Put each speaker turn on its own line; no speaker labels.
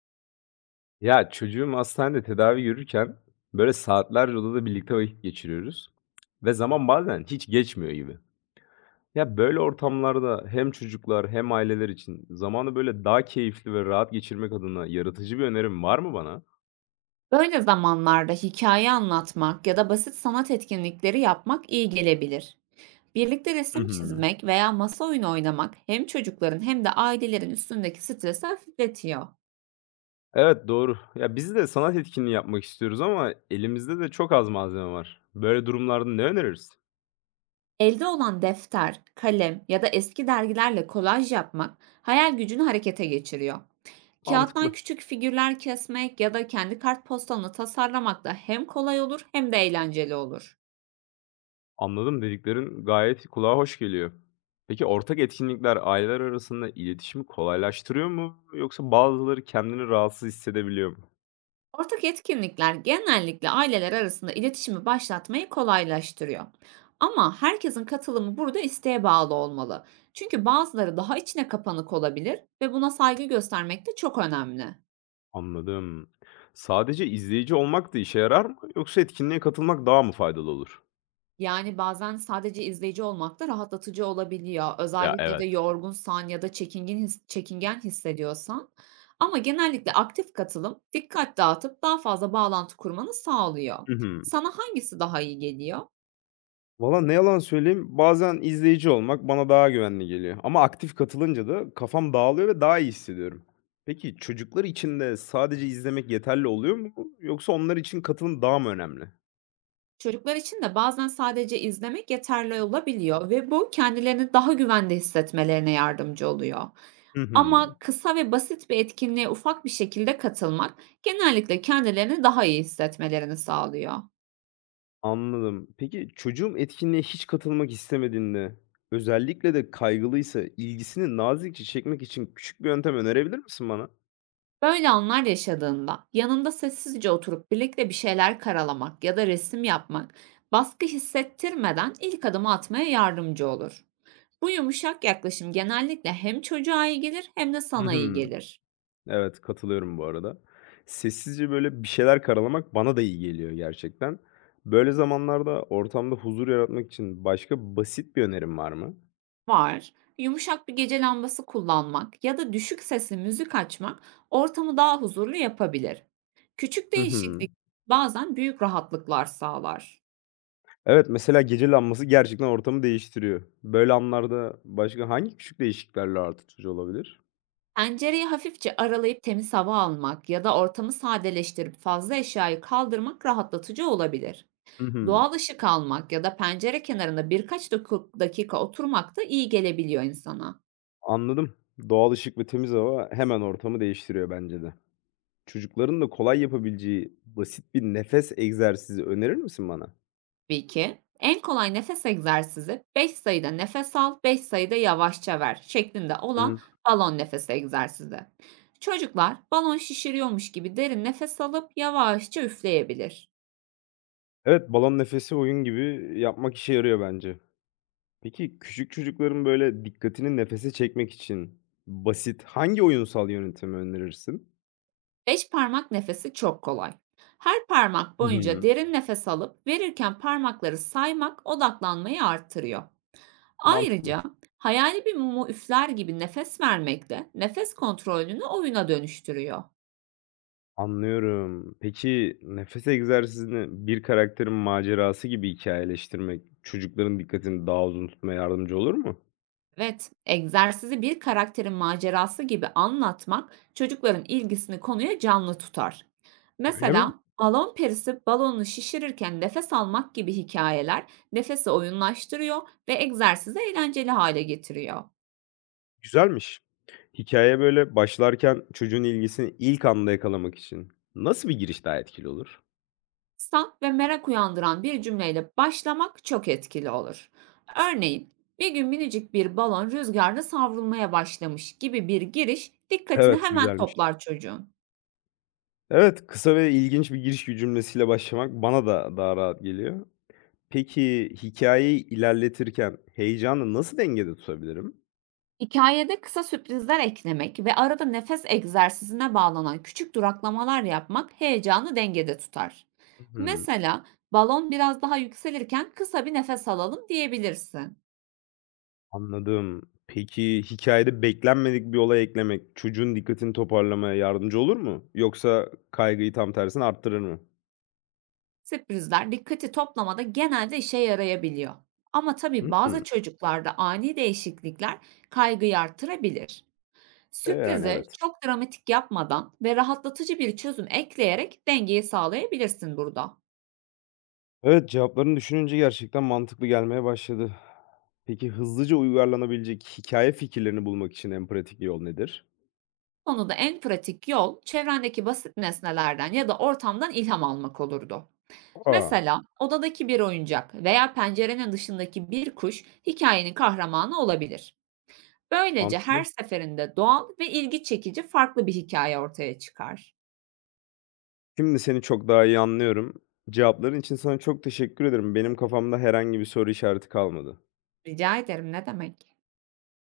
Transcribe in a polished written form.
Ya, çocuğum hastanede tedavi görürken, böyle, saatlerce odada birlikte vakit geçiriyoruz ve zaman bazen hiç geçmiyor gibi. Ya, böyle ortamlarda hem çocuklar hem aileler için zamanı, böyle, daha keyifli ve rahat geçirmek adına yaratıcı bir önerim var mı bana?
Böyle zamanlarda hikaye anlatmak ya da basit sanat etkinlikleri yapmak iyi gelebilir. Birlikte
Hı
resim
hı.
çizmek veya masa oyunu oynamak hem çocukların hem de ailelerin üstündeki stresi hafifletiyor.
Evet, doğru. Ya, biz de sanat etkinliği yapmak istiyoruz ama elimizde de çok az malzeme var. Böyle durumlarda ne öneririz?
Elde olan defter, kalem ya da eski dergilerle kolaj yapmak hayal gücünü harekete geçiriyor. Kağıttan
Mantıklı.
küçük figürler kesmek ya da kendi kartpostalını tasarlamak da hem kolay olur hem de eğlenceli olur.
Anladım, dediklerin gayet kulağa hoş geliyor. Peki ortak etkinlikler aileler arasında iletişimi kolaylaştırıyor mu yoksa bazıları kendini rahatsız hissedebiliyor mu?
Ortak etkinlikler genellikle aileler arasında iletişimi başlatmayı kolaylaştırıyor. Ama herkesin katılımı burada isteğe bağlı olmalı. Çünkü bazıları daha içine kapanık olabilir ve buna saygı göstermek de çok önemli.
Anladım. Sadece izleyici olmak da işe yarar mı yoksa etkinliğe katılmak daha mı faydalı olur?
Yani bazen sadece izleyici olmak da rahatlatıcı olabiliyor.
Ya,
Özellikle de
evet.
yorgunsan ya da çekingen hissediyorsan. Ama genellikle aktif katılım dikkat dağıtıp daha fazla bağlantı kurmanı sağlıyor.
Hı hı.
Sana hangisi daha iyi geliyor?
Valla ne yalan söyleyeyim, bazen izleyici olmak bana daha güvenli geliyor ama aktif katılınca da kafam dağılıyor ve daha iyi hissediyorum. Peki çocuklar için de sadece izlemek yeterli oluyor mu yoksa onlar için katılım daha mı önemli?
Çocuklar için de bazen sadece izlemek yeterli olabiliyor ve bu kendilerini daha güvende hissetmelerine yardımcı oluyor.
Hı hı.
Ama kısa ve basit bir etkinliğe ufak bir şekilde katılmak genellikle kendilerini daha iyi hissetmelerini sağlıyor.
Anladım. Peki çocuğum etkinliğe hiç katılmak istemediğinde, özellikle de kaygılıysa ilgisini nazikçe çekmek için küçük bir yöntem önerebilir misin bana?
Böyle anlar yaşadığında yanında sessizce oturup birlikte bir şeyler karalamak ya da resim yapmak baskı hissettirmeden ilk adımı atmaya yardımcı olur. Bu yumuşak yaklaşım genellikle hem çocuğa iyi gelir hem de
Hı
sana iyi
hı.
gelir.
Evet, katılıyorum bu arada. Sessizce böyle bir şeyler karalamak bana da iyi geliyor gerçekten. Böyle zamanlarda ortamda huzur yaratmak için başka basit bir önerim var mı?
Var. Yumuşak bir gece lambası kullanmak ya da düşük sesli müzik açmak ortamı daha huzurlu yapabilir. Küçük
Hı hı.
değişiklik bazen büyük rahatlıklar sağlar.
Evet, mesela gece lambası gerçekten ortamı değiştiriyor. Böyle anlarda başka hangi küçük değişikliklerle artı olabilir?
Pencereyi hafifçe aralayıp temiz hava almak ya da ortamı sadeleştirip fazla eşyayı kaldırmak rahatlatıcı olabilir.
Hı hı.
Doğal ışık almak ya da pencere kenarında dakika oturmak da iyi gelebiliyor insana.
Anladım. Doğal ışık ve temiz hava hemen ortamı değiştiriyor bence de. Çocukların da kolay yapabileceği basit bir nefes egzersizi önerir misin bana?
Tabii ki. En kolay nefes egzersizi 5 sayıda nefes al, 5 sayıda yavaşça ver şeklinde olan
Hımm.
balon nefes egzersizi. Çocuklar balon şişiriyormuş gibi derin nefes alıp yavaşça üfleyebilir.
Evet, balon nefesi oyun gibi yapmak işe yarıyor bence. Peki küçük çocukların böyle dikkatini nefese çekmek için basit hangi oyunsal yöntemi önerirsin?
5 parmak nefesi çok kolay. Her parmak
Hı
boyunca
hı.
derin nefes alıp verirken parmakları saymak odaklanmayı artırıyor.
Mantıklı.
Ayrıca hayali bir mumu üfler gibi nefes vermek de nefes kontrolünü oyuna dönüştürüyor.
Anlıyorum. Peki nefes egzersizini bir karakterin macerası gibi hikayeleştirmek çocukların dikkatini daha uzun tutmaya yardımcı olur mu?
Evet, egzersizi bir karakterin macerası gibi anlatmak çocukların ilgisini konuya canlı tutar.
Öyle mi?
Mesela balon perisi balonu şişirirken nefes almak gibi hikayeler nefesi oyunlaştırıyor ve egzersizi eğlenceli hale getiriyor.
Güzelmiş. Hikaye böyle, başlarken çocuğun ilgisini ilk anda yakalamak için nasıl bir giriş daha etkili olur?
Stat ve merak uyandıran bir cümleyle başlamak çok etkili olur. Örneğin, bir gün minicik bir balon rüzgarda savrulmaya başlamış gibi bir giriş dikkatini
Evet,
hemen
güzelmiş.
toplar çocuğun.
Evet, kısa ve ilginç bir giriş cümlesiyle başlamak bana da daha rahat geliyor. Peki, hikayeyi ilerletirken heyecanı nasıl dengede tutabilirim?
Hikâyede kısa sürprizler eklemek ve arada nefes egzersizine bağlanan küçük duraklamalar yapmak heyecanı dengede tutar.
Hımm,
Mesela balon biraz daha yükselirken kısa bir nefes alalım diyebilirsin.
anladım. Peki, hikayede beklenmedik bir olay eklemek çocuğun dikkatini toparlamaya yardımcı olur mu? Yoksa kaygıyı tam tersine arttırır mı?
Sürprizler dikkati toplamada genelde işe yarayabiliyor. Ama tabii bazı
Hımm.
çocuklarda ani değişiklikler kaygıyı artırabilir.
Yani
Sürprizi
evet.
çok dramatik yapmadan ve rahatlatıcı bir çözüm ekleyerek dengeyi sağlayabilirsin burada.
Evet, cevaplarını düşününce gerçekten mantıklı gelmeye başladı. Peki hızlıca uyarlanabilecek hikaye fikirlerini bulmak için en pratik yol nedir?
Bu konuda en pratik yol çevrendeki basit nesnelerden ya da ortamdan ilham almak olurdu.
Aa,
Mesela odadaki bir oyuncak veya pencerenin dışındaki bir kuş hikayenin kahramanı olabilir. Böylece her
mantıklı.
seferinde doğal ve ilgi çekici farklı bir hikaye ortaya çıkar.
Şimdi seni çok daha iyi anlıyorum. Cevapların için sana çok teşekkür ederim. Benim kafamda herhangi bir soru işareti kalmadı.
Rica ederim, ne demek?